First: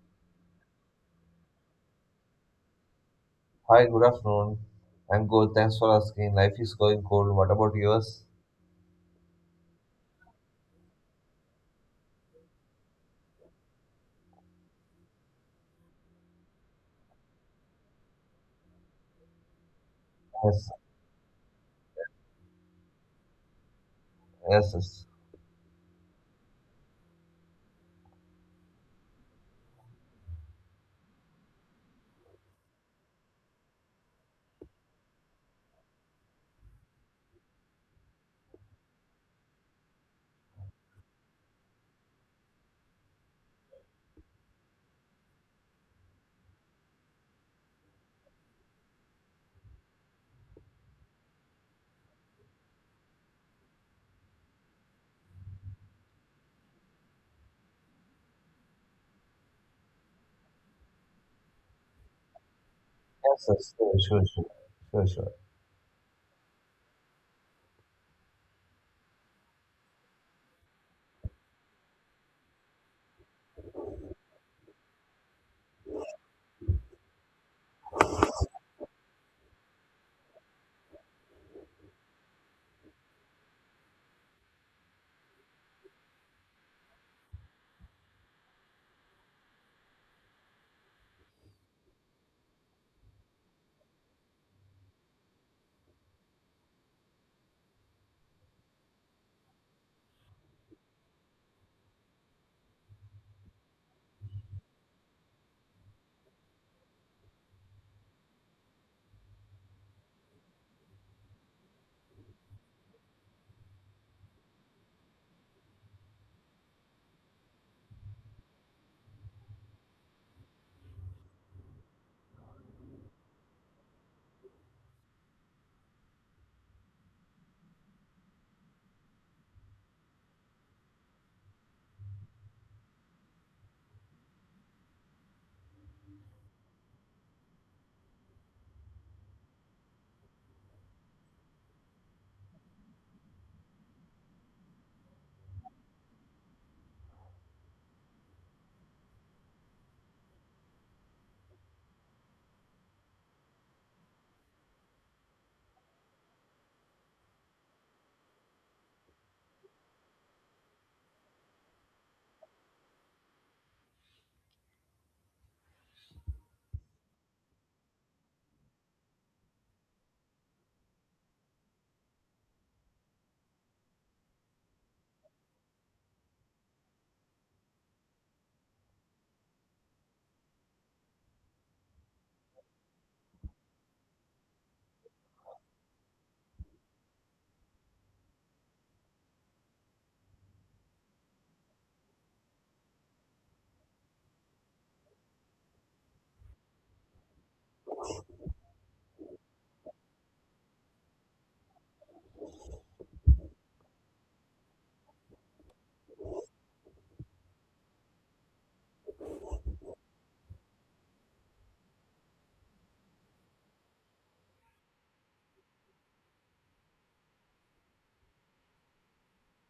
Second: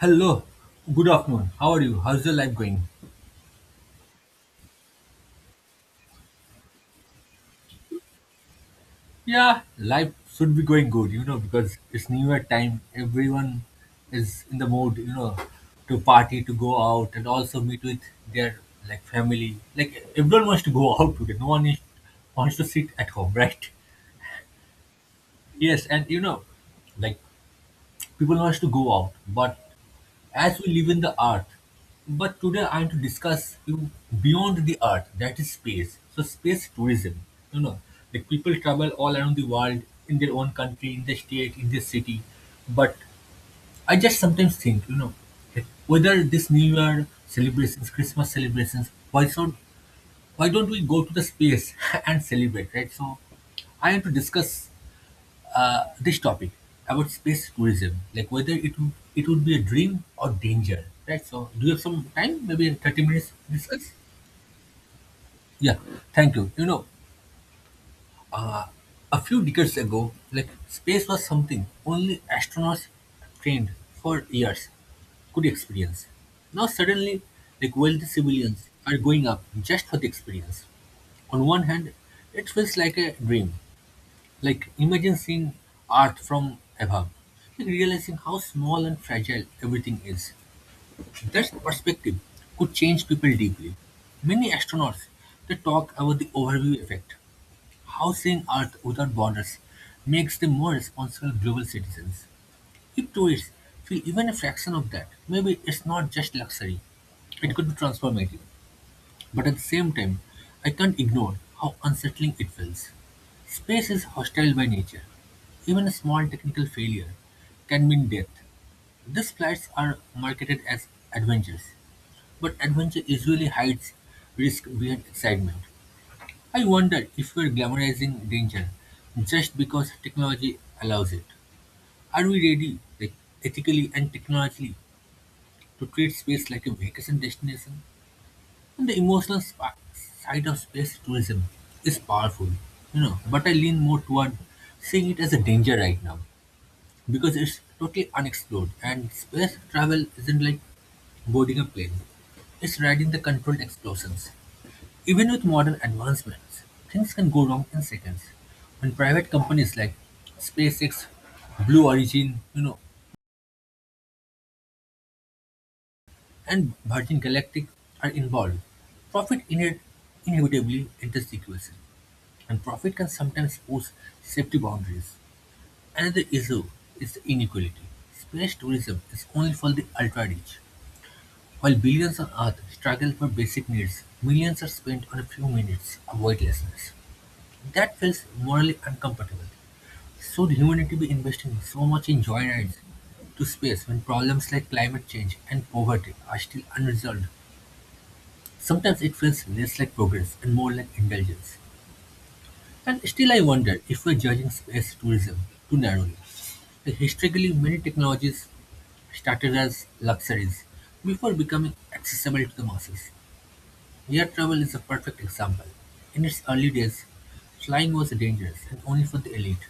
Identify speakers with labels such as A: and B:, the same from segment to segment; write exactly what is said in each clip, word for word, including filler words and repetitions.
A: Hello, good afternoon. How are you? How's your life going?
B: Hi, good afternoon. I'm good. Thanks for asking. Life is going cold. What about yours?
A: Yeah, life should be going good, you know, because it's New Year time. Everyone is in the mood, you know, to party, to go out, and also meet with their like family. Like everyone wants to
B: Yes,
A: go out today. No one is, wants to sit at home, right?
B: yes, yes,
A: Yes, and you know, like people wants to go out, but as we live in the earth. But today I want to discuss you beyond the earth, that is space. So space tourism. You know, like people travel all around the world in their own country, in their state, in their city. But I just sometimes think, you know, like, whether this New Year celebrations, Christmas celebrations, why so why don't we go to the space and celebrate, right? So I want to discuss uh, this topic about space tourism, like whether it would it would be a dream or danger, right? So, do you have some time? Maybe in thirty minutes
B: yes,
A: to
B: yes.
A: discuss.
B: Sure, sure, sure, sure, sure.
A: Yeah, thank you. You know, a few decades ago, like space was something only astronauts trained for years could experience. Now suddenly, like wealthy civilians are going up just for the experience. On one hand, it feels like a dream. Like imagine seeing Earth from above like realizing how small and fragile everything is. That perspective could change people deeply. Many astronauts they talk about the overview effect, how seeing Earth without borders makes them more responsible global citizens. If tourists feel even a fraction of that, maybe it's not just luxury; it could be transformative. But at the same time, I can't ignore how unsettling it feels. Space is hostile by nature. Even a small technical failure can mean death. These flights are marketed as adventures, but adventure usually hides risk behind excitement. I wonder if we're glamorizing danger just because technology allows it. Are we ready, like ethically and technologically, to treat space like a vacation destination? And the emotional sp- side of space tourism is powerful, you know, but I lean more toward seeing it as a danger right now because it's totally unexplored and space travel isn't like boarding a plane. It's riding the controlled explosions. Even with modern advancements, things can go wrong in seconds. When private companies like SpaceX, Blue Origin, you know, and Virgin Galactic are involved, profit ine- inevitably enters the equation. And profit can sometimes push safety boundaries. Another issue is inequality. Space tourism is only for the ultra rich. While billions on Earth struggle for basic needs, millions are spent on a few minutes of weightlessness. That feels morally uncomfortable. Should humanity be investing so much in joyrides to space when problems like climate change and poverty are still unresolved? Sometimes it feels less like progress and more like indulgence. And still I wonder if we're judging space tourism too narrowly. Like, historically, many technologies started as luxuries before becoming accessible to the masses. Air travel is a perfect example. In its early days, flying was dangerous and only for the elite.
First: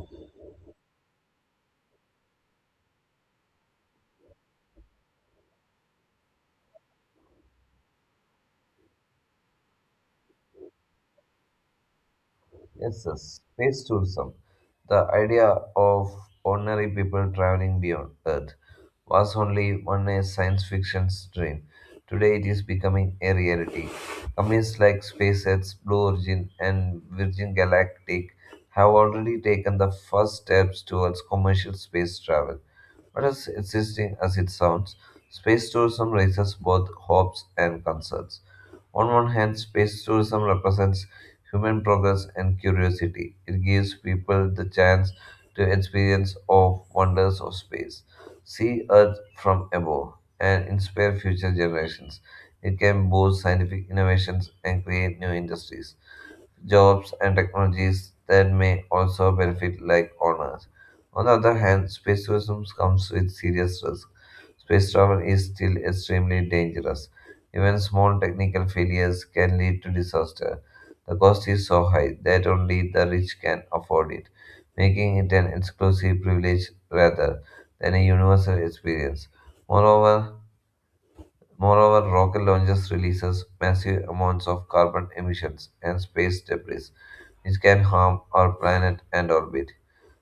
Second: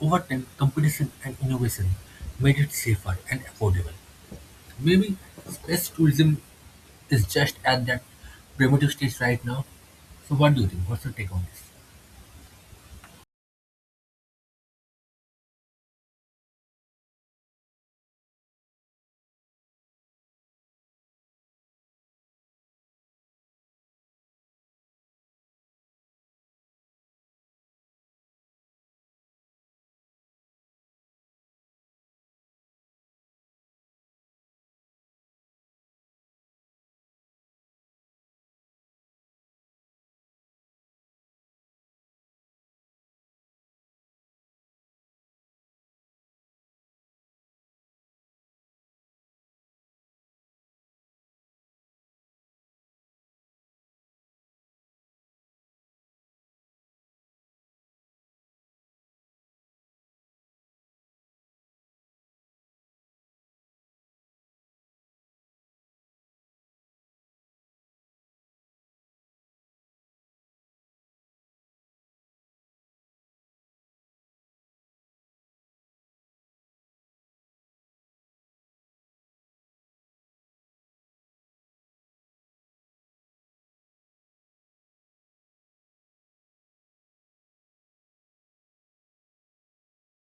A: Over time, competition and innovation made it safer and affordable. Maybe space tourism is just at that primitive stage right now. So, what do you think? What's your take on this?
B: Yes, yes. Space tourism, the idea of ordinary people traveling beyond Earth, was only one a science fiction's dream. Today it is becoming a reality. Companies like SpaceX, Blue Origin, and Virgin Galactic have already taken the first steps towards commercial space travel. But as existing as it sounds, space tourism raises both hopes and concerns. On one hand, space tourism represents human progress and curiosity. It gives people the chance to experience of wonders of space, see Earth from above, and inspire future generations. It can boost scientific innovations and create new industries jobs, and technologies that may also benefit like owners. On the other hand, space tourism comes with serious risks. Space travel is still extremely dangerous. Even small technical failures can lead to disaster. The cost is so high that only the rich can afford it, making it an exclusive privilege rather than a universal experience. Moreover, Moreover, rocket launches releases massive amounts of carbon emissions and space debris, which can harm our planet and orbit.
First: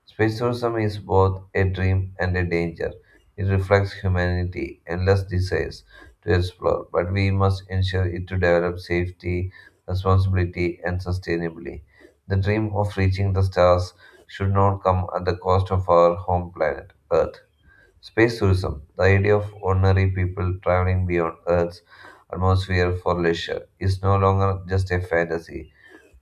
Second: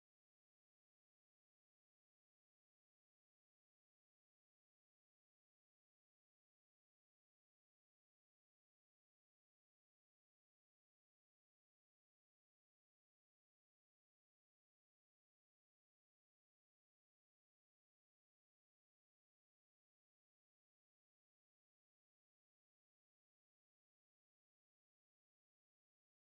B: Space tourism is both a dream and a danger. It reflects humanity's endless desires to explore, but we must ensure it to develop safety, responsibility, and sustainably. The dream of reaching the stars should not come at the cost of our home planet, Earth. Space tourism, the idea of ordinary people traveling beyond Earth's atmosphere for leisure, is no longer just a fantasy.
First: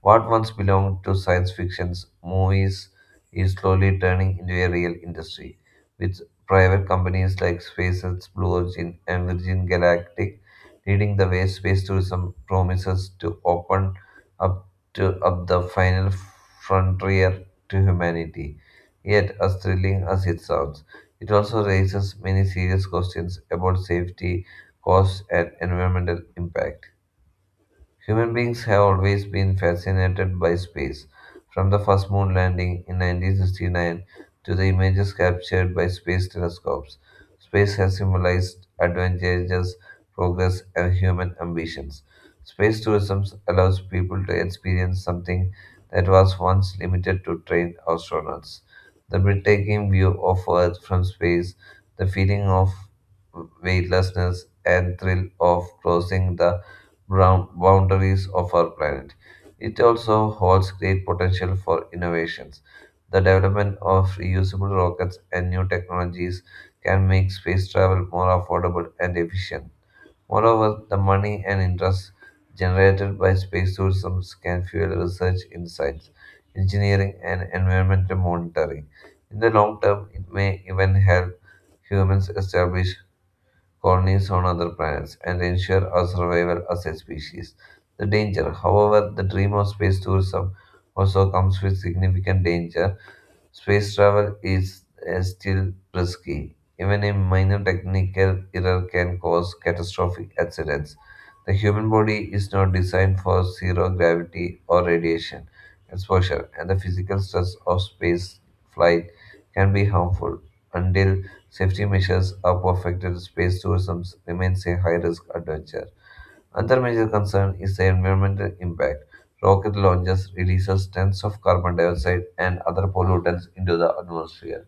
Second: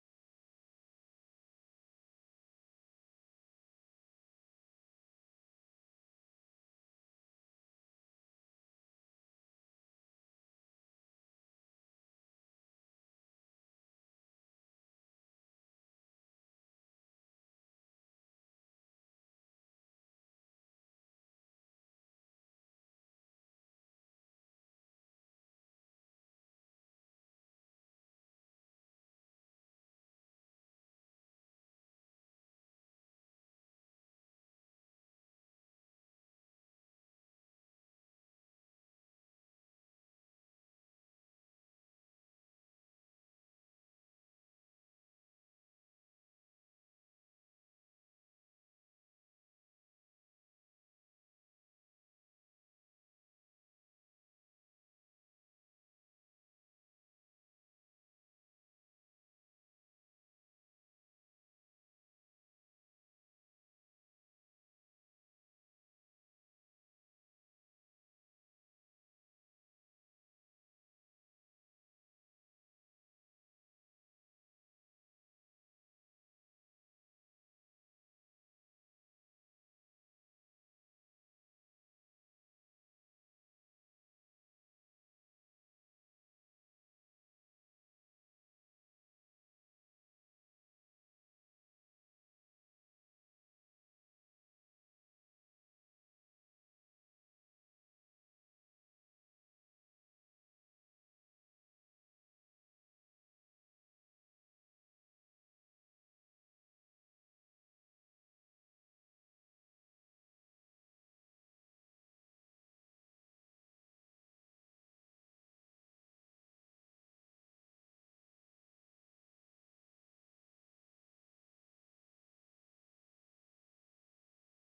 B: What once belonged to science fiction's movies is slowly turning into a real industry, with private companies like SpaceX, Blue Origin, and Virgin Galactic leading the way. Space tourism promises to open up to up the final frontier to humanity. Yet, as thrilling as it sounds, it also raises many serious questions about safety, costs, and environmental impact. Human beings have always been fascinated by space, from the first moon landing in nineteen sixty-nine to the images captured by space telescopes. Space has symbolized advantages, progress, and human ambitions. Space tourism allows people to experience something that was once limited to trained astronauts. The breathtaking view of Earth from space, the feeling of weightlessness, and thrill of crossing the round boundaries of our planet. It also holds great potential for innovations. The development of reusable rockets and new technologies can make space travel more affordable and efficient. Moreover, the money and interest generated by space tourism can fuel research in science, engineering, and environmental monitoring. In the long term, it may even help humans establish colonies on other planets, and ensure our survival as a species. The danger, however, the dream of space tourism also comes with significant danger. Space travel is uh, still risky. Even a minor technical error can cause catastrophic accidents. The human body is not designed for zero gravity or radiation exposure, and the physical stress of space flight can be harmful. Until safety measures are perfected, space tourism remains a high risk adventure. Another major concern is the environmental impact. Rocket launches releases tons of carbon dioxide and other pollutants into the atmosphere,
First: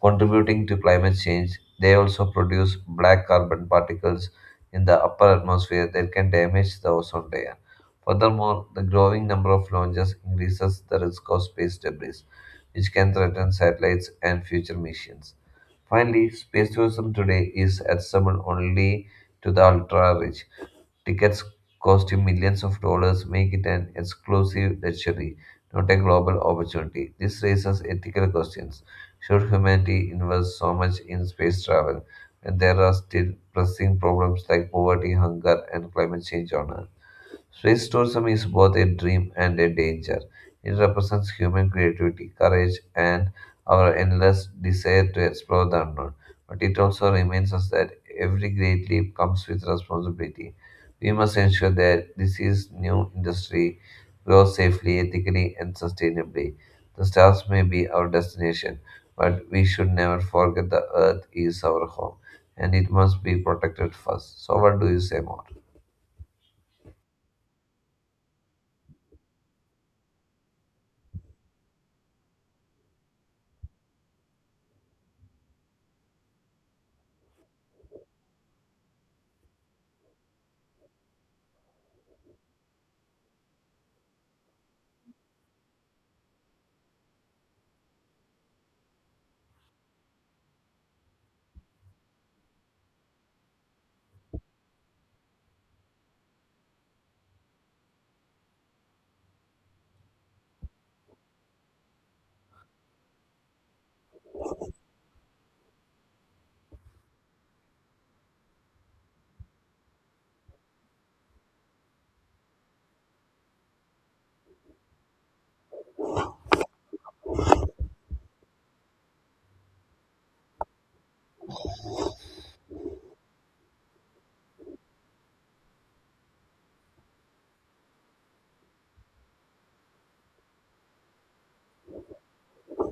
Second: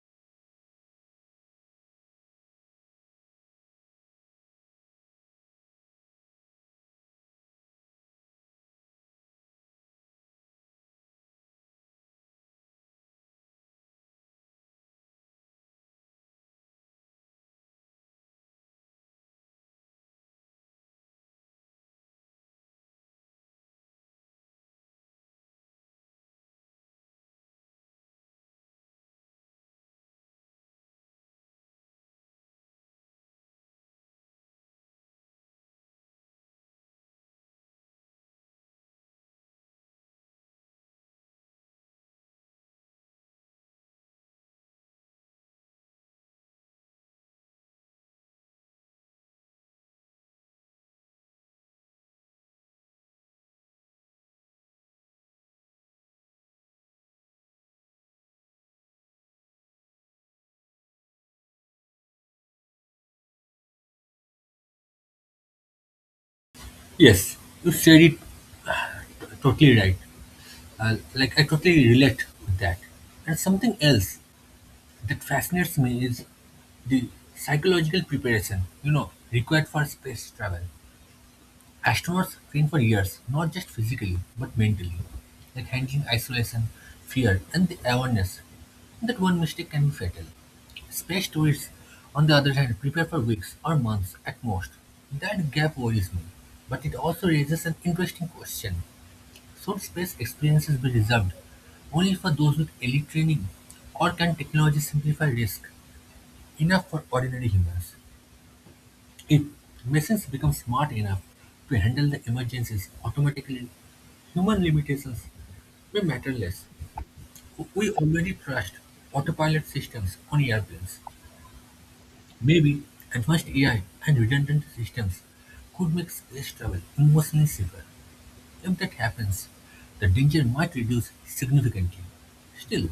B: contributing to climate change. They also produce black carbon particles in the upper atmosphere that can damage the ozone layer. Furthermore, the growing number of launches increases the risk of space debris, which can threaten satellites and future missions. Finally, space tourism today is accessible only to the ultra rich. Tickets cost you millions of dollars make it an exclusive luxury, not a global opportunity. This raises ethical questions. Should humanity invest so much in space travel when there are still pressing problems like poverty, hunger, and climate change on Earth? Space tourism is both a dream and a danger. It represents human creativity, courage, and our endless desire to explore the unknown. But it also reminds us that every great leap comes with responsibility. We must ensure that this is new industry grows safely, ethically, and sustainably. The stars may be our destination, but we should never forget the Earth is our home, and it must be protected first. So, what do you say more?
A: Yes, you said it totally right. Uh, like I totally relate with that. And something else that fascinates me is the psychological preparation, you know, required for space travel. Astronauts train for years, not just physically, but mentally. Like handling isolation, fear, and the awareness that one mistake can be fatal. Space tourists, on the other hand, prepare for weeks or months at most. That gap worries me, but it also raises an interesting question. Should space experiences be reserved only for those with elite training, or can technology simplify risk enough for ordinary humans? If machines become smart enough to handle the emergencies automatically, human limitations may matter less. We already trust autopilot systems on airplanes. Maybe advanced A I and redundant systems could make space travel emotionally safer. If that happens, the danger might reduce significantly. Still,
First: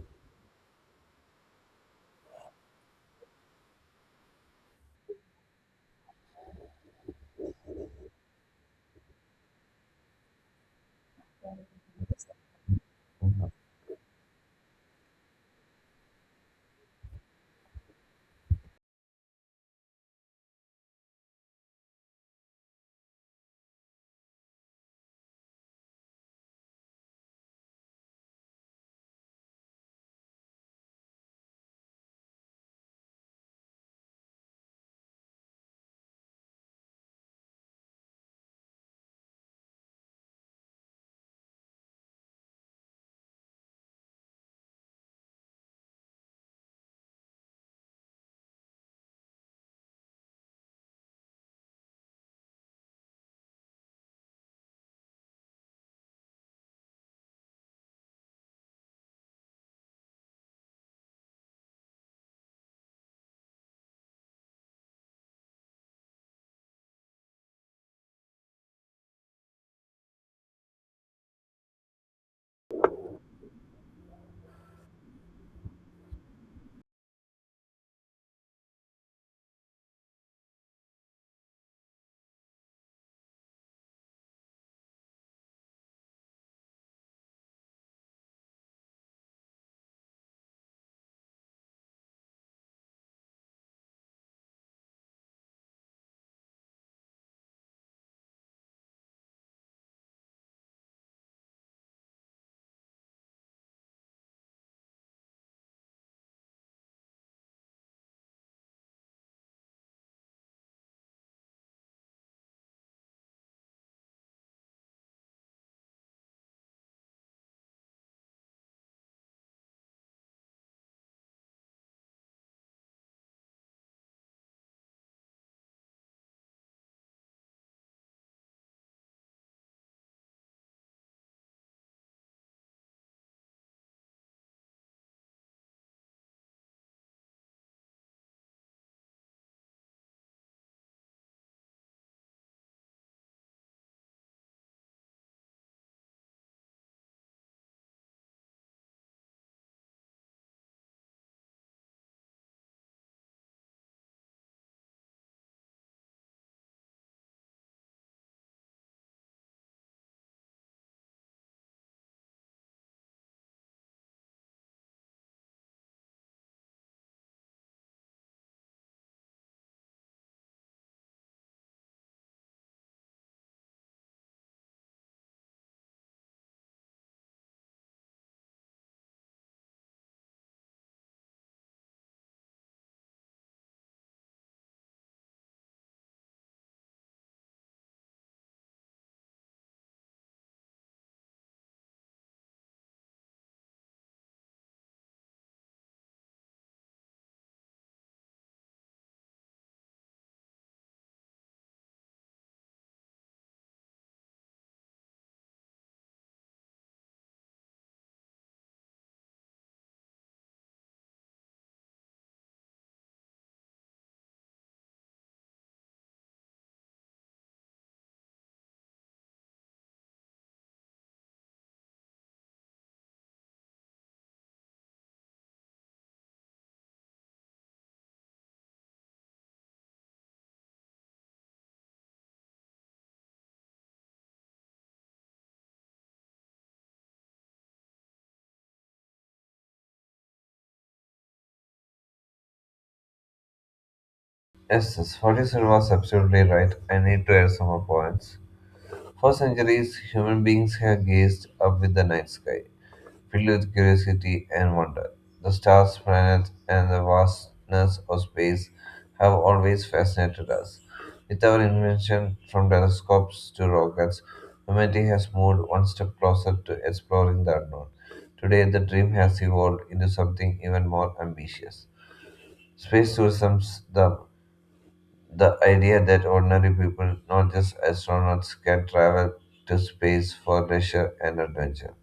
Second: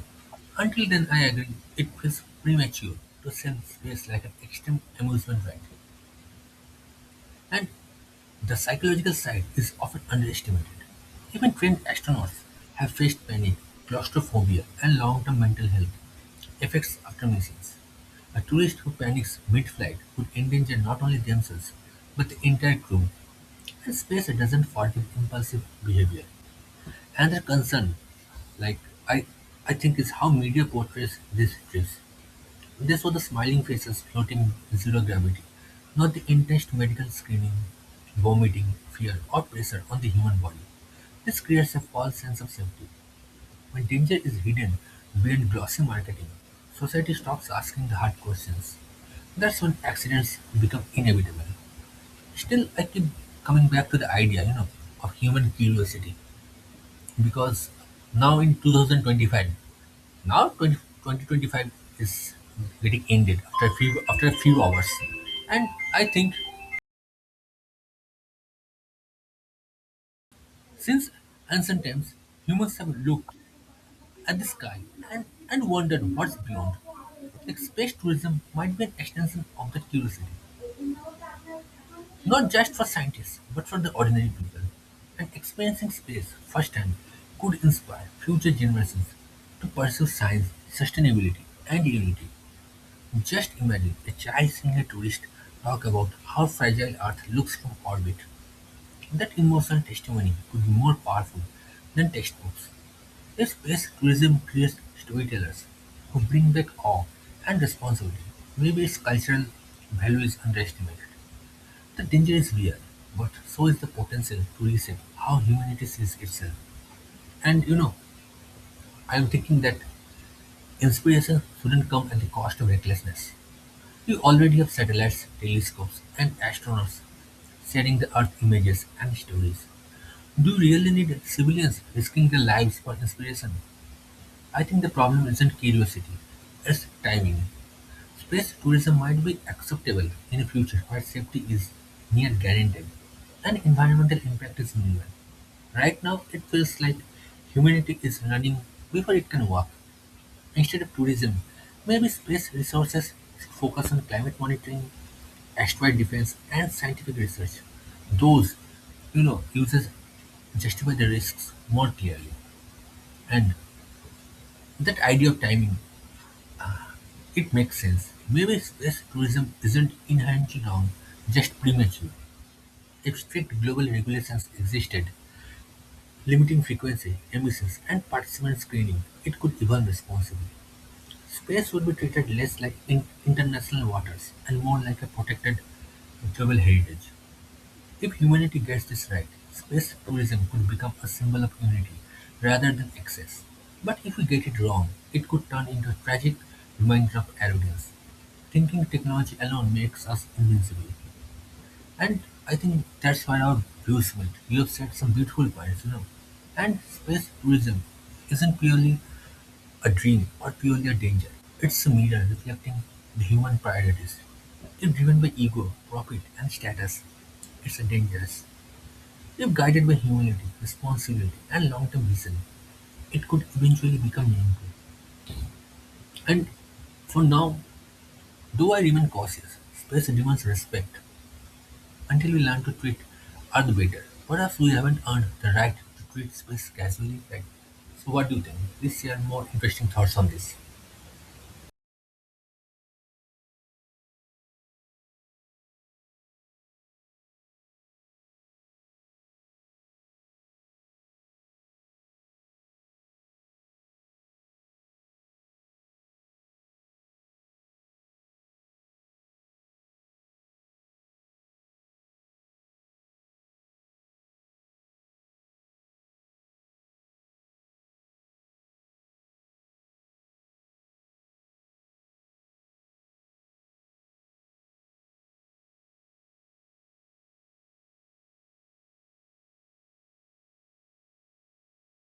A: until then I agree it feels premature to send space like an extreme amusement ride. And the psychological side is often underestimated. Even trained astronauts have faced panic, claustrophobia, and long-term mental health effects after missions. A tourist who panics mid-flight could endanger not only themselves, but the entire crew, and space doesn't forgive impulsive behavior. Another concern, like I, I think, is how media portrays these trips. They show the smiling faces floating in zero gravity, not the intense medical screening, vomiting, fear, or pressure on the human body. This creates a false sense of safety. When danger is hidden behind glossy marketing, society stops asking the hard questions. That's when accidents become inevitable. Still, I keep coming back to the idea, you know, of human curiosity because now in twenty twenty-five now twenty, twenty twenty-five is getting ended after a few after a few hours, and I think since ancient times humans have looked at the sky and, and wondered what's beyond, like space tourism might be an extension of that curiosity, not just for scientists but for the ordinary people, and experiencing space firsthand could inspire future generations to pursue science, sustainability, and unity. Just imagine a child seeing a tourist talk about how fragile Earth looks from orbit. That emotional testimony could be more powerful than textbooks. If space tourism creates storytellers who bring back awe and responsibility, maybe its cultural value is underestimated. The danger is real, but so is the potential to reset how humanity sees itself. And you know, I'm thinking that inspiration shouldn't come at the cost of recklessness. We already have satellites, telescopes, and astronauts sharing the Earth images and stories. Do we really need civilians risking their lives for inspiration? I think the problem isn't curiosity, it's timing. Space tourism might be acceptable in a future where safety is near guaranteed and environmental impact is minimal. Right now, it feels like humanity is running before it can walk. Instead of tourism, maybe space resources should focus on climate monitoring, asteroid defense, and scientific research. Those, you know, uses justify the risks more clearly. And that idea of timing, it makes sense. Maybe space tourism isn't inherently wrong, just premature. If strict global regulations existed, limiting frequency, emissions, and participant screening, it could evolve responsibly. Space would be treated less like in- international waters and more like a protected global heritage. If humanity gets this right, space tourism could become a symbol of unity rather than excess. But if we get it wrong, it could turn into a tragic reminder of arrogance. Thinking technology alone makes us invincible. And I think that's where our views went. You have said some beautiful points, you know. And space tourism isn't purely a dream, or purely a danger. It's a mirror reflecting the human priorities. If driven by ego, profit, and status, it's a dangerous. If guided by humility, responsibility, and long term vision, it could eventually become meaningful. And for now, though I remain cautious, space demands respect. Until we learn to treat other better, perhaps we haven't earned the right to treat space casually. Right? So, what do you think? Please share more interesting thoughts on this.
B: Yes, yes, Ferguson was absolutely right. I need to add some more points. For centuries, human beings have gazed up with the night sky, filled with curiosity and wonder. The stars, planets, and the vastness of space have always fascinated us. With our invention from telescopes to rockets, humanity has moved one step closer to exploring the unknown. Today, the dream has evolved into something even more ambitious. Space tourism, the the idea that ordinary people, not just astronauts, can travel to space for leisure and adventure.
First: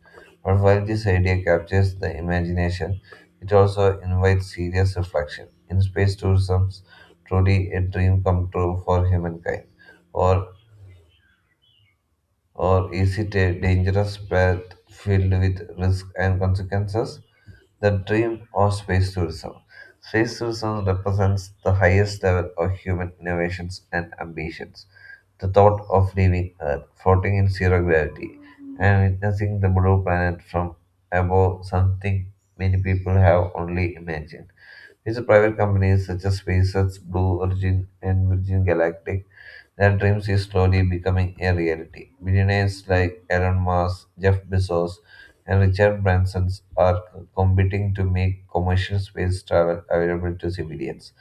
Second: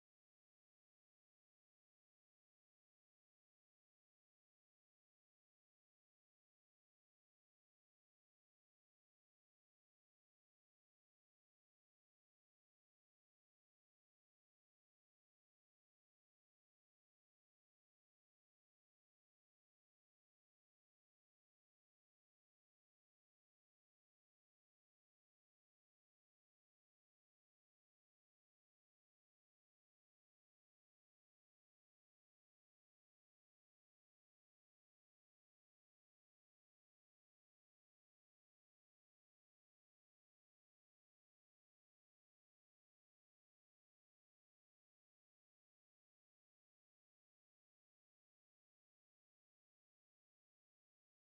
B: But while this idea captures the imagination, it also invites serious reflection. In space tourism, truly a dream come true for humankind, or or is it a dangerous path filled with risk and consequences? The dream of space tourism. Space tourism represents the highest level of human innovations and ambitions. The thought of leaving Earth, floating in zero gravity, and witnessing the blue planet from above something many people have only imagined. It's private companies such as SpaceX, Blue Origin, and Virgin Galactic that dreams is slowly becoming a reality. Billionaires like Elon Musk, Jeff Bezos, and Richard Branson are competing to make commercial space travel available to civilians,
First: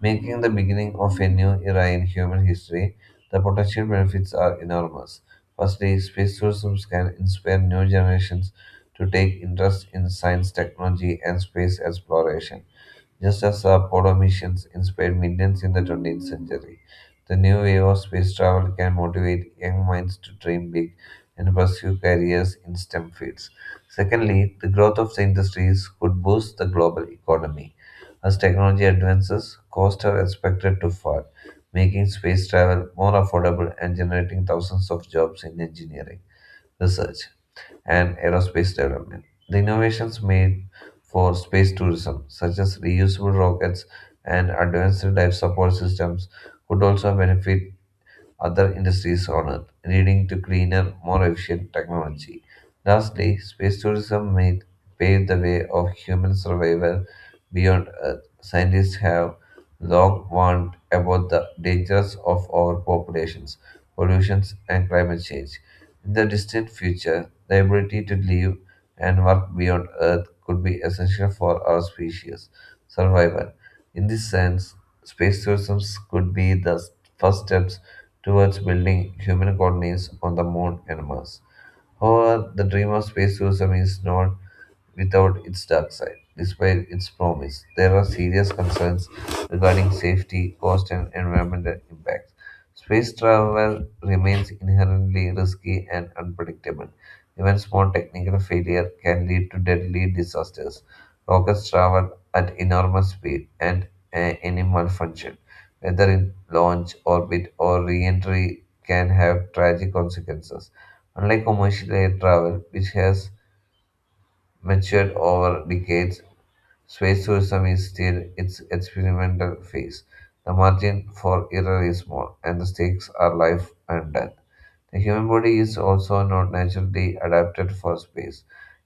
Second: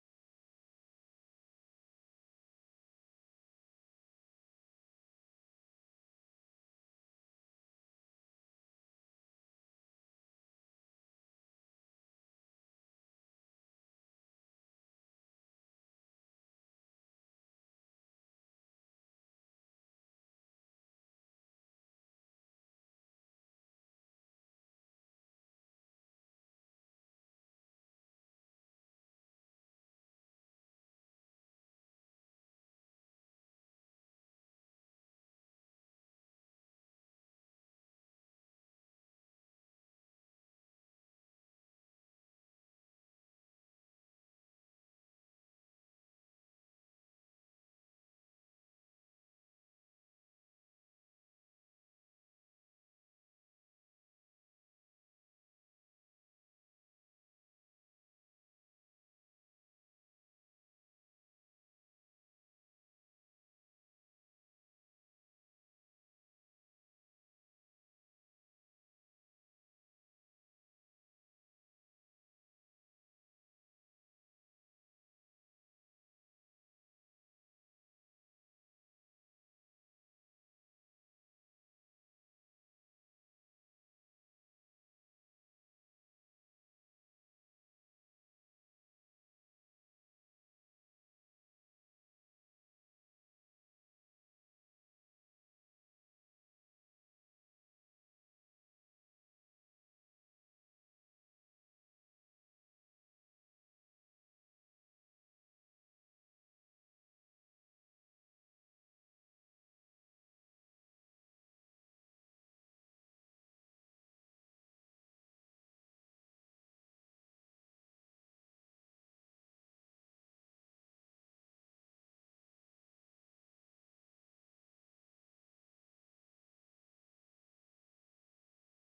B: making the beginning of a new era in human history. The potential benefits are enormous. Firstly, space tourism can inspire new generations to take interest in science, technology, and space exploration. Just as the Apollo missions inspired millions in the twentieth century, the new wave of space travel can motivate young minds to dream big and pursue careers in STEM fields. Secondly, the growth of the industries could boost the global economy. As technology advances, costs are expected to fall, making space travel more affordable and generating thousands of jobs in engineering research and aerospace development. The innovations made for space tourism, such as reusable rockets and advanced life support systems, could also benefit other industries on Earth, leading to cleaner, more efficient technology. Lastly, space tourism may pave the way of human survival beyond Earth. Scientists have long warned about the dangers of overpopulations, pollutions, and climate change. In the distant future, the ability to live and work beyond Earth could be essential for our species survival. In this sense, space tourism could be the s- first steps towards building human colonies on the Moon and Mars. However, the dream of space tourism is not without its dark side. Despite its promise, there are serious concerns regarding safety, cost, and environmental impacts. Space travel remains inherently risky and unpredictable. Even small technical failure can lead to deadly disasters. Rockets travel at enormous speed, and a- any malfunction, whether in launch, orbit, or re-entry, can have tragic consequences. Unlike commercial air travel, which has matured over decades, space tourism is still in its experimental phase. The margin for error is small, and the stakes are life and death. The human body is also not naturally adapted for space.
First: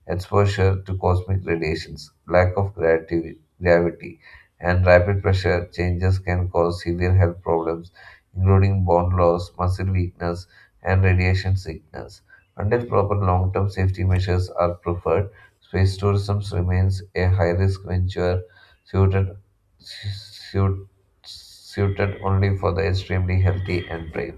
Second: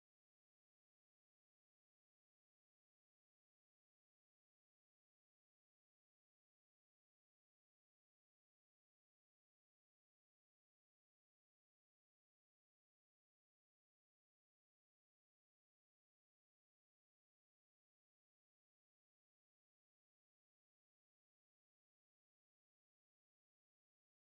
B: Exposure to cosmic radiations, lack of gravity, gravity, and rapid pressure changes can cause severe health problems, including bone loss, muscle weakness, and radiation sickness. Until proper long term safety measures are preferred, space tourism remains a high risk venture suited, suit, suited only for the extremely healthy and brave.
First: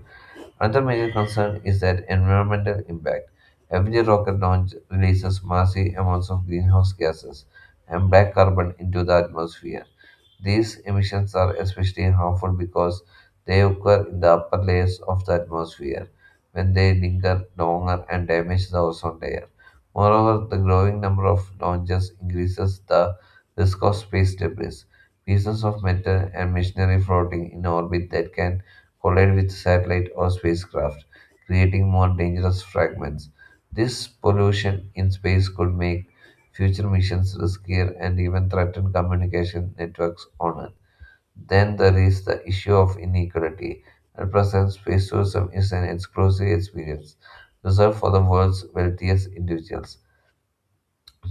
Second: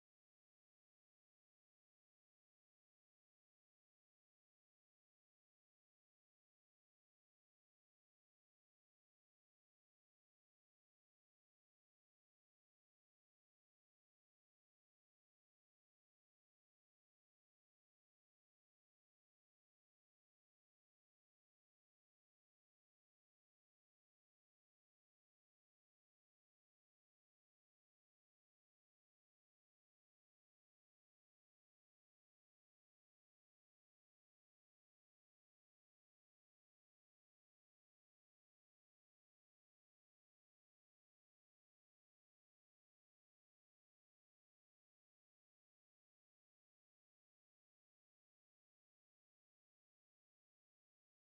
B: Another major concern is that environmental impact. Every rocket launch releases massive amounts of greenhouse gases and black carbon into the atmosphere. These emissions are especially harmful because they occur in the upper layers of the atmosphere when they linger longer and damage the ozone layer. Moreover, the growing number of launches increases the risk of space debris, pieces of metal and machinery floating in orbit that can collide with satellite or spacecraft, creating more dangerous fragments. This pollution in space could make future missions riskier and even threaten communication networks on Earth. Then there is the issue of inequality. At present, space tourism is an exclusive experience reserved for the world's wealthiest individuals.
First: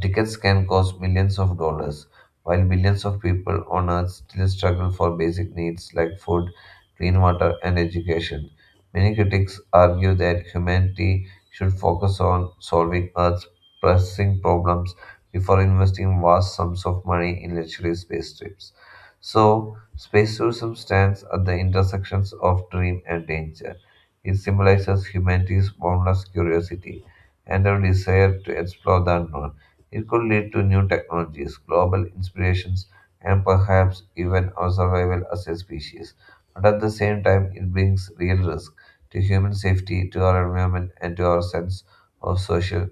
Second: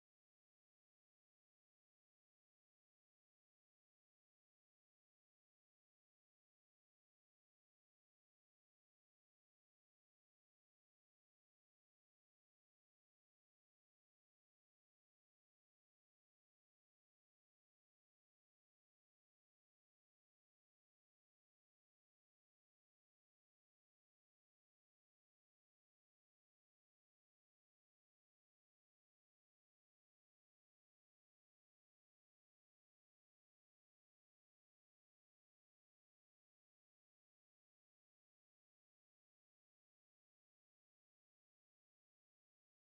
B: Tickets can cost millions of dollars, while billions of people on Earth still struggle for basic needs like food, clean water, and education. Many critics argue that humanity should focus on solving Earth's pressing problems before investing vast sums of money in luxury space trips. So, space tourism stands at the intersections of dream and danger. It symbolizes humanity's boundless curiosity and our desire to explore the unknown. It could lead to new technologies, global inspirations, and perhaps even our survival as a species. But at the same time, it brings real risk to human safety, to our environment, and to our sense of social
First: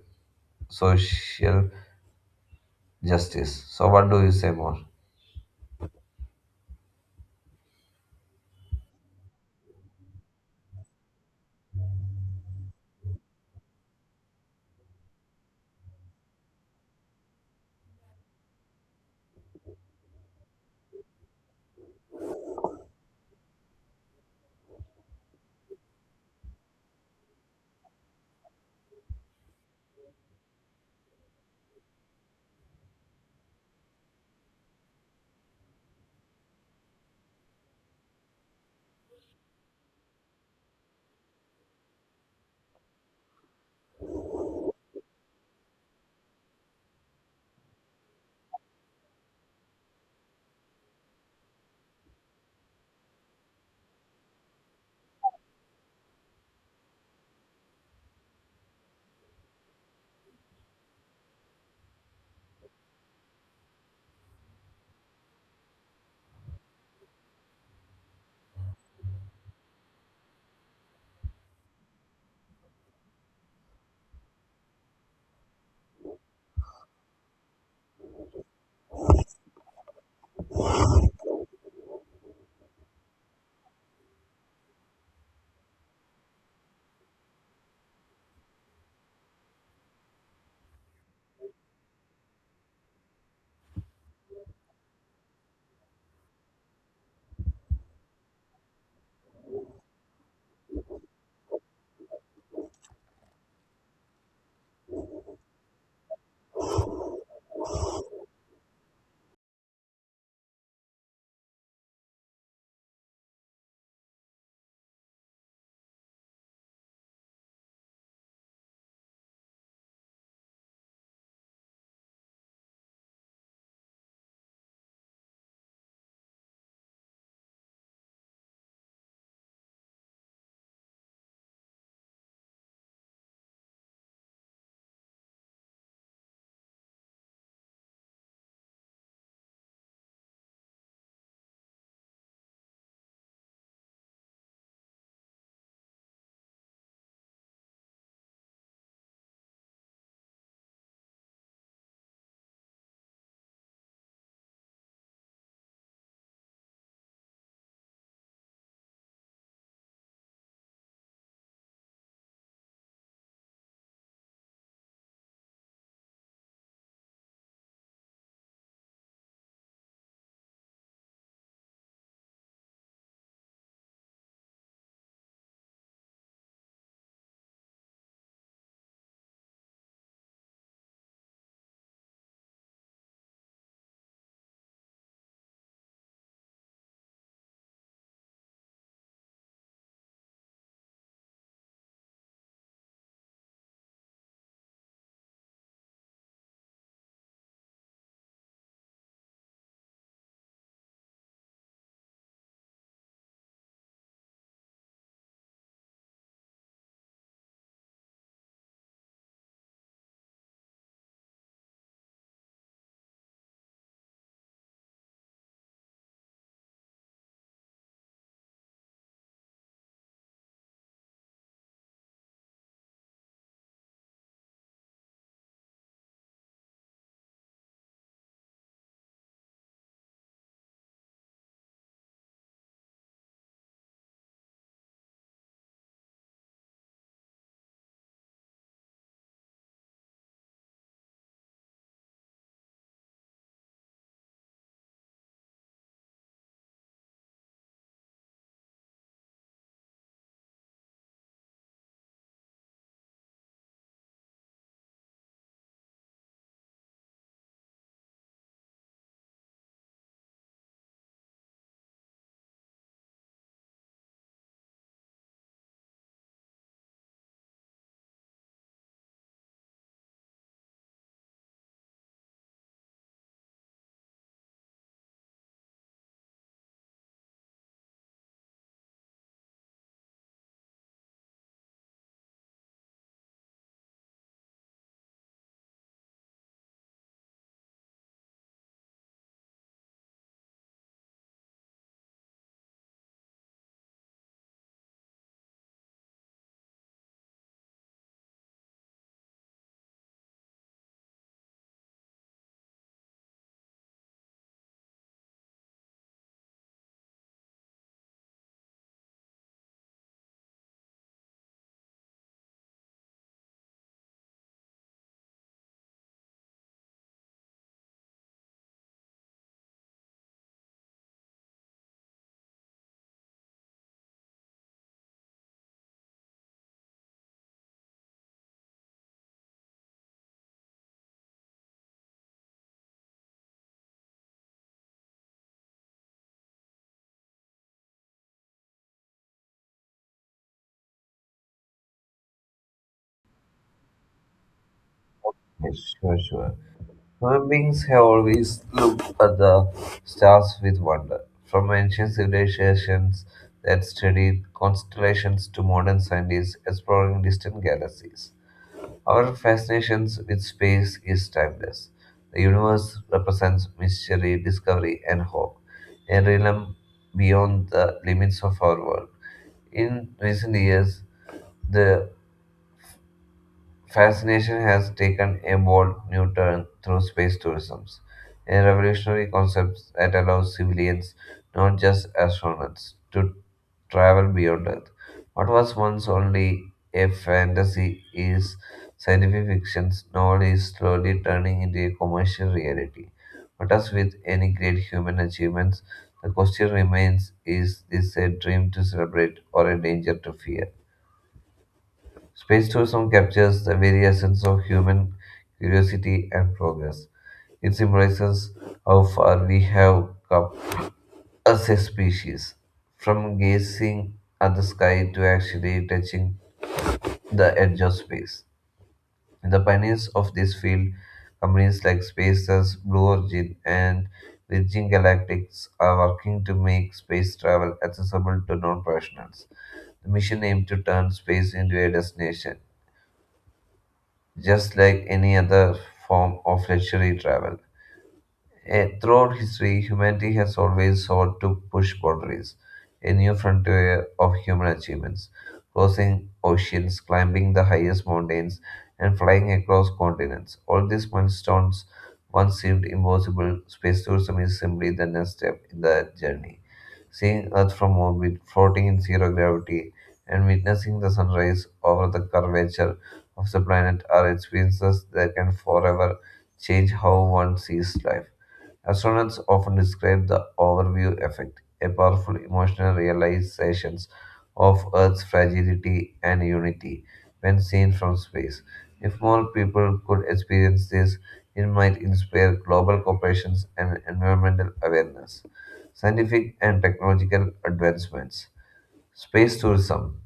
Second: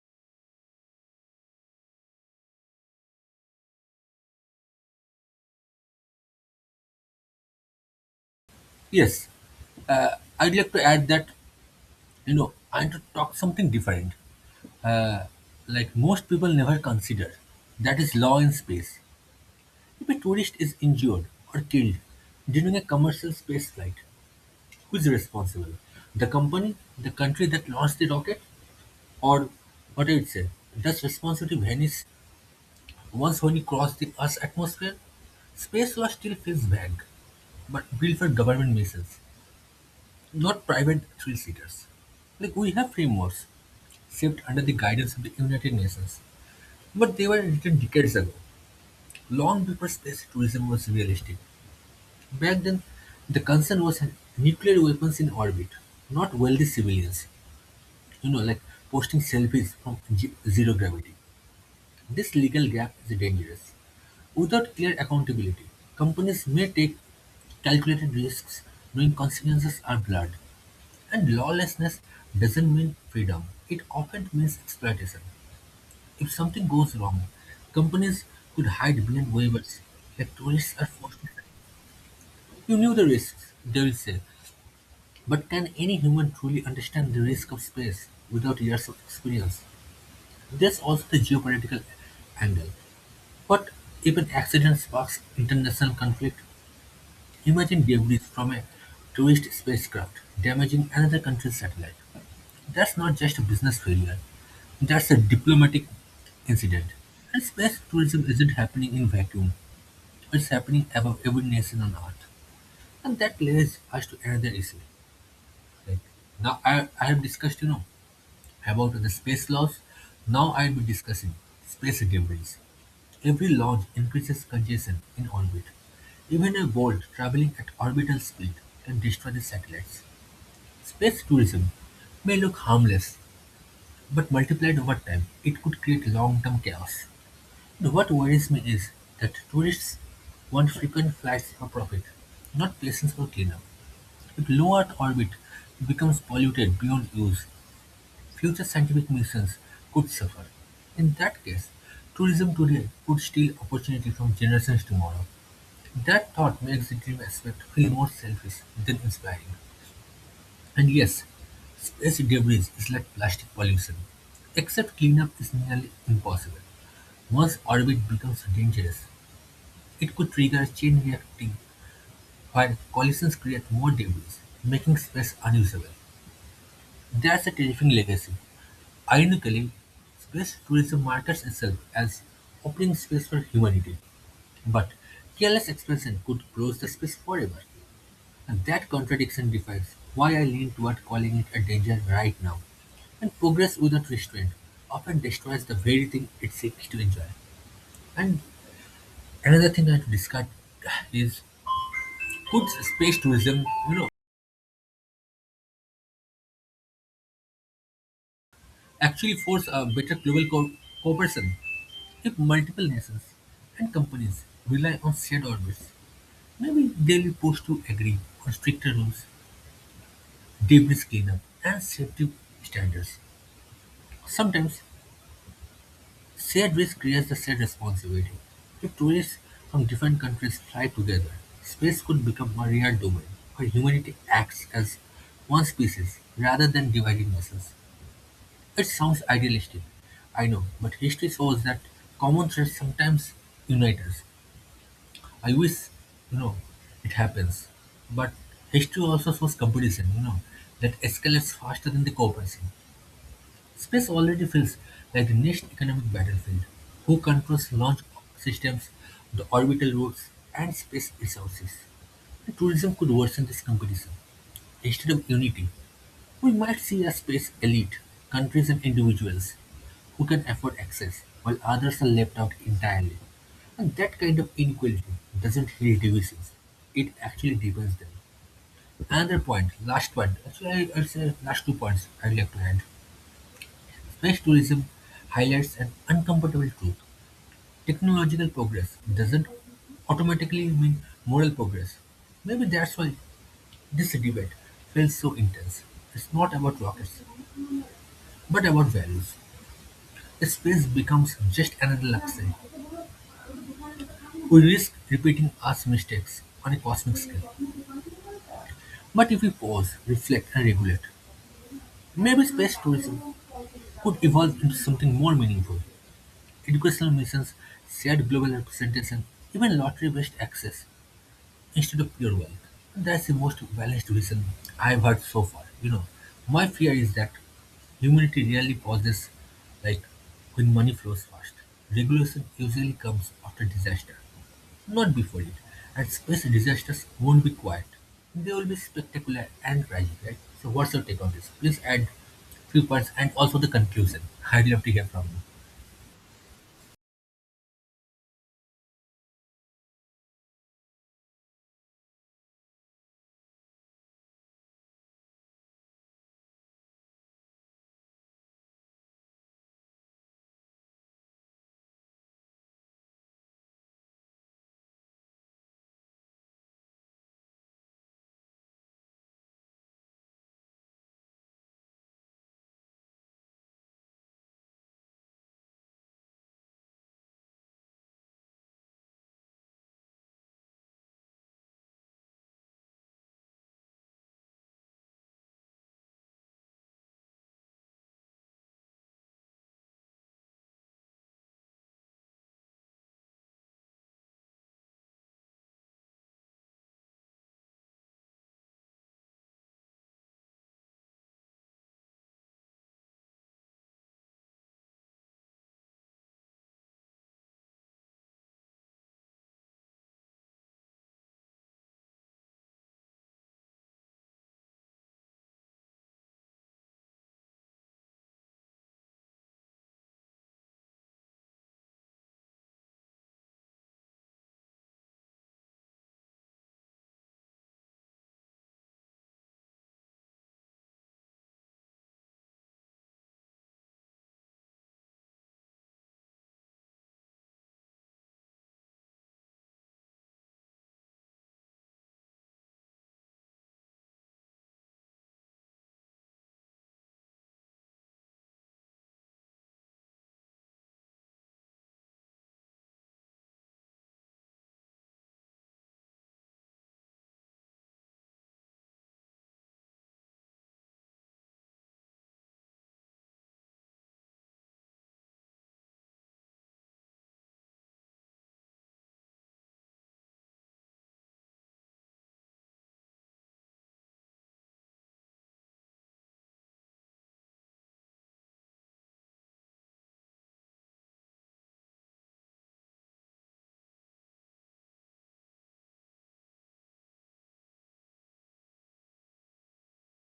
B: social justice. So, what do you say more?
A: Yes, I'd like to add that, you know, I want to talk something different, like most people never consider. That is law in space. If a tourist is injured or killed during a commercial space flight, who is responsible? The company, the country that launched the rocket, or what do you say? Does responsibility vanish once when you cross the Earth's atmosphere? Space law still feels vague, but built for government missions, not private thrill seekers. Like we have frameworks shaped under the guidance of the United Nations, but they were written decades ago, long before space tourism was realistic. Back then, the concern was nuclear weapons in orbit, not wealthy civilians, you know, like posting selfies from ge- zero gravity. This legal gap is dangerous. Without clear accountability, companies may take calculated risks knowing consequences are blurred. And lawlessness doesn't mean freedom, it often means exploitation. If something goes wrong, companies could hide behind waivers, like tourists are forced to. You knew the risks, they will say. But can any human truly understand the risk of space without years of experience? There's also the geopolitical angle. What if an accident sparks international conflict? Imagine debris from a tourist spacecraft damaging another country's satellite. That's not just a business failure, that's a diplomatic incident. And space tourism isn't happening in vacuum, it's happening above every nation on Earth. And that leads us to another issue. Like now I, I have discussed, you know, about the space laws, now I'll be discussing space debris. Every launch increases congestion in orbit. Even a bolt traveling at orbital speed can destroy the satellites. Space tourism may look harmless, but multiplied over time, it could create long term chaos. And what worries me is that tourists want frequent flights for profit, not places for cleanup. If low Earth orbit becomes polluted beyond use, future scientific missions could suffer. In that case, tourism today could steal opportunity from generations tomorrow. That thought makes the dream aspect feel more selfish than inspiring. And yes, space debris is like plastic pollution, except cleanup is nearly impossible. Once orbit becomes dangerous, it could trigger a chain reacting where collisions create more debris, making space unusable. That's a terrifying legacy. Ironically, space tourism markets itself as opening space for humanity, but careless expansion could close the space forever. And that contradiction defines why I lean toward calling it a danger right now. And progress without restraint often destroys the very thing it seeks to enjoy. And another thing I have to discuss is, could space tourism, you know, actually force a better global co- cooperation if multiple nations and companies rely on shared orbits? Maybe they will push to agree on stricter rules, deep risk cleanup, and safety standards. Sometimes, shared risk creates the shared responsibility. If tourists from different countries fly together, space could become a real domain where humanity acts as one species rather than dividing nations. It sounds idealistic, I know, but history shows that common threats sometimes unite us. I wish, you know, it happens. But history also shows competition, you know, that escalates faster than the cooperation. Space already feels like the next economic battlefield. Who controls launch systems, the orbital routes, and space resources? And tourism could worsen this competition instead of unity. We might see a space elite, countries and individuals, who can afford access, while others are left out entirely. And that kind of inequality doesn't heal divisions, it actually deepens them. Another point, last point, actually, I- I'd say last two points I'd like to add. Space tourism highlights an uncomfortable truth: technological progress doesn't automatically mean moral progress. Maybe that's why this debate feels so intense. It's not about rockets, but about values. Space becomes just another luxury. We risk repeating Earth's mistakes on a cosmic scale. But if we pause, reflect, and regulate, maybe space tourism could evolve into something more meaningful. Educational missions, shared global representation, even lottery based access, instead of pure wealth. That's the most balanced reason I've heard so far. You know, my fear is that humanity really pauses, like when money flows fast. Regulation usually comes after disaster, not before it. And space disasters won't be quiet. They will be spectacular and tragic, right? So what's your take on this? Please add few points and also the conclusion. I'd love to hear from you.
B: Yes, sure, sure. Human beings have always looked at the stars with wonder. From ancient civilizations that studied constellations to modern scientists exploring distant galaxies. Our fascination with space is timeless. The universe represents mystery, discovery, and hope, a realm beyond the limits of our world. In recent years, the fascination has taken a bold new turn through space tourism, a revolutionary concept that allows civilians, not just astronauts, to travel beyond Earth. What was once only a fantasy is scientific fiction's novel is slowly turning into a commercial reality. But as with any great human achievements, the question remains, is this a dream to celebrate or a danger to fear? Space tourism captures the very essence of human curiosity and progress. It symbolizes how far we have come as a species, from gazing at the sky to actually touching the edge of space. The pioneers of this field, companies like SpaceX, Blue Origin, and Virgin Galactics, are working to make space travel accessible to non-professionals. The mission aimed to turn space into a destination just like any other form of luxury travel. Eh, throughout history, humanity has always sought to push boundaries, a new frontier of human achievements, crossing oceans, climbing the highest mountains, and flying across continents. All these milestones once seemed impossible. Space tourism is simply the next step in that journey. Seeing Earth from orbit, floating in zero gravity, and witnessing the sunrise over the curvature of the planet are experiences that can forever change how one sees life. Astronauts often describe the overview effect, a powerful emotional realization of Earth's fragility and unity when seen from space. If more people could experience this, it might inspire global cooperation and environmental awareness. Scientific and technological advancements. Space tourism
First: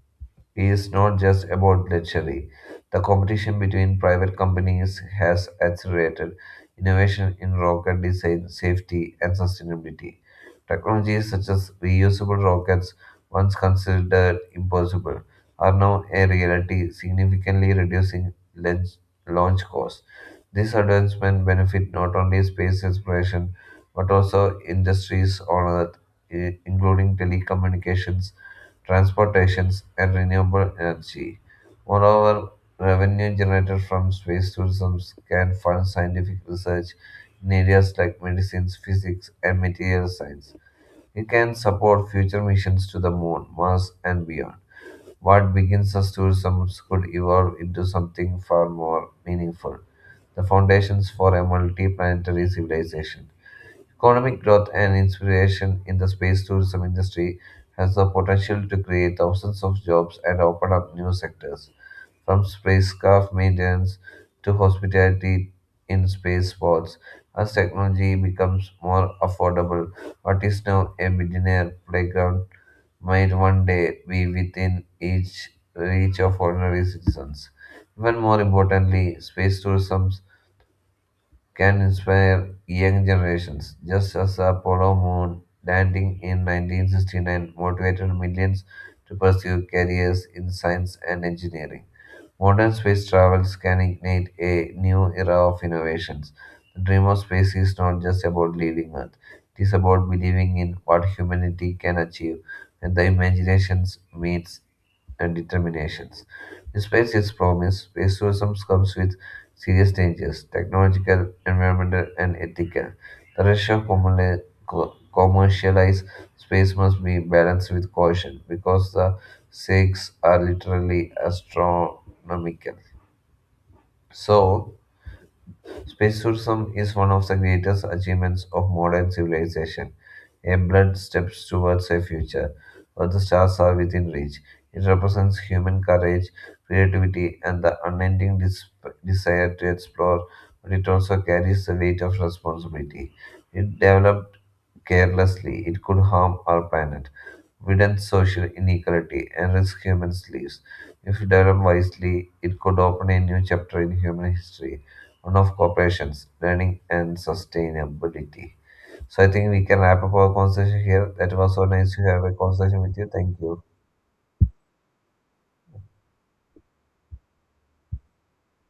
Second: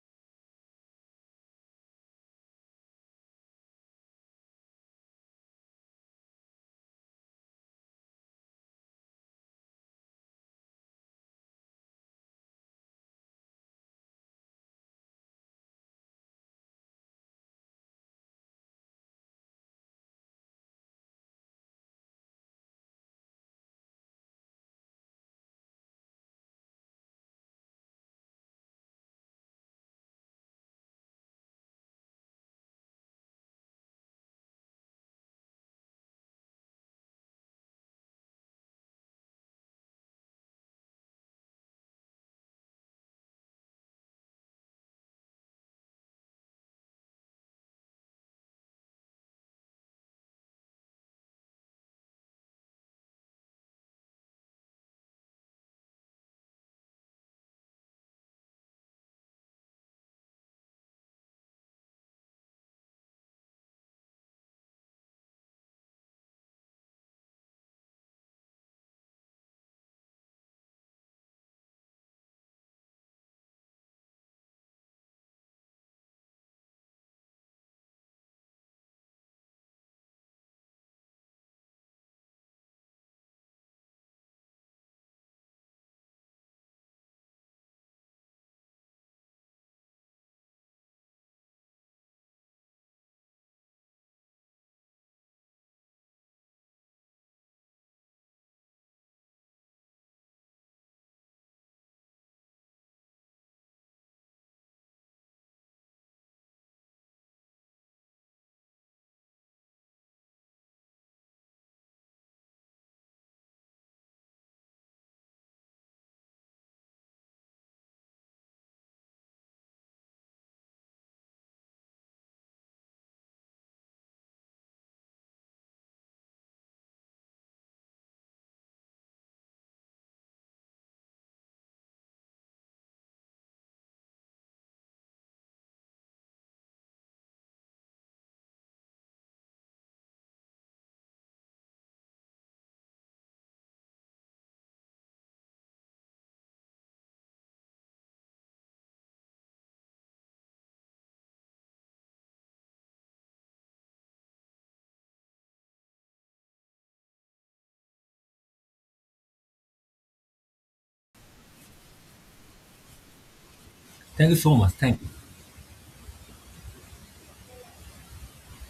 B: is not just about luxury. The competition between private companies has accelerated innovation in rocket design, safety, and sustainability. Technologies such as reusable rockets, once considered impossible, are now a reality, significantly reducing launch launch costs. This advancement benefit not only space exploration but also industries on Earth i- including telecommunications, transportations, and renewable energy. Moreover, revenue generated from space tourism can fund scientific research in areas like medicines, physics, and material science. It can support future missions to the moon, Mars, and beyond. What begins as tourism could evolve into something far more meaningful, the foundations for a multi planetary civilization. Economic growth and inspiration in the space tourism industry has the potential to create thousands of jobs and open up new sectors, from spacecraft maintenance to hospitality in space sports. As technology becomes more affordable, what is now a billionaire playground might one day be within each reach of ordinary citizens. Even more importantly, space tourism can inspire young generations, just as the Apollo moon landing in nineteen sixty-nine motivated millions to pursue careers in science and engineering. Modern space travels can ignite a new era of innovations. The dream of space is not just about leaving Earth, it is about believing in what humanity can achieve when the imagination meets and determinations. Despite its promise, space tourism comes with serious dangers, technological, environmental, and ethical. The rush of commerli- co- commercialized space must be balanced with caution because the stakes are literally astronomical. So, space tourism is one of the greatest achievements of modern civilization, a bold step towards a future where the stars are within reach. It represents human courage, creativity, and the unending dis- desire to explore, but it also carries the weight of responsibility. It developed carelessly, it could harm our planet, widen social inequality, and risk humans' lives. If developed wisely, it could open a new chapter in human history, one of cooperations, learning, and sustainability. So I think we can wrap up our conversation here. That was so nice to have a conversation with you. Thank you.
A: Thank you so much. Thank you.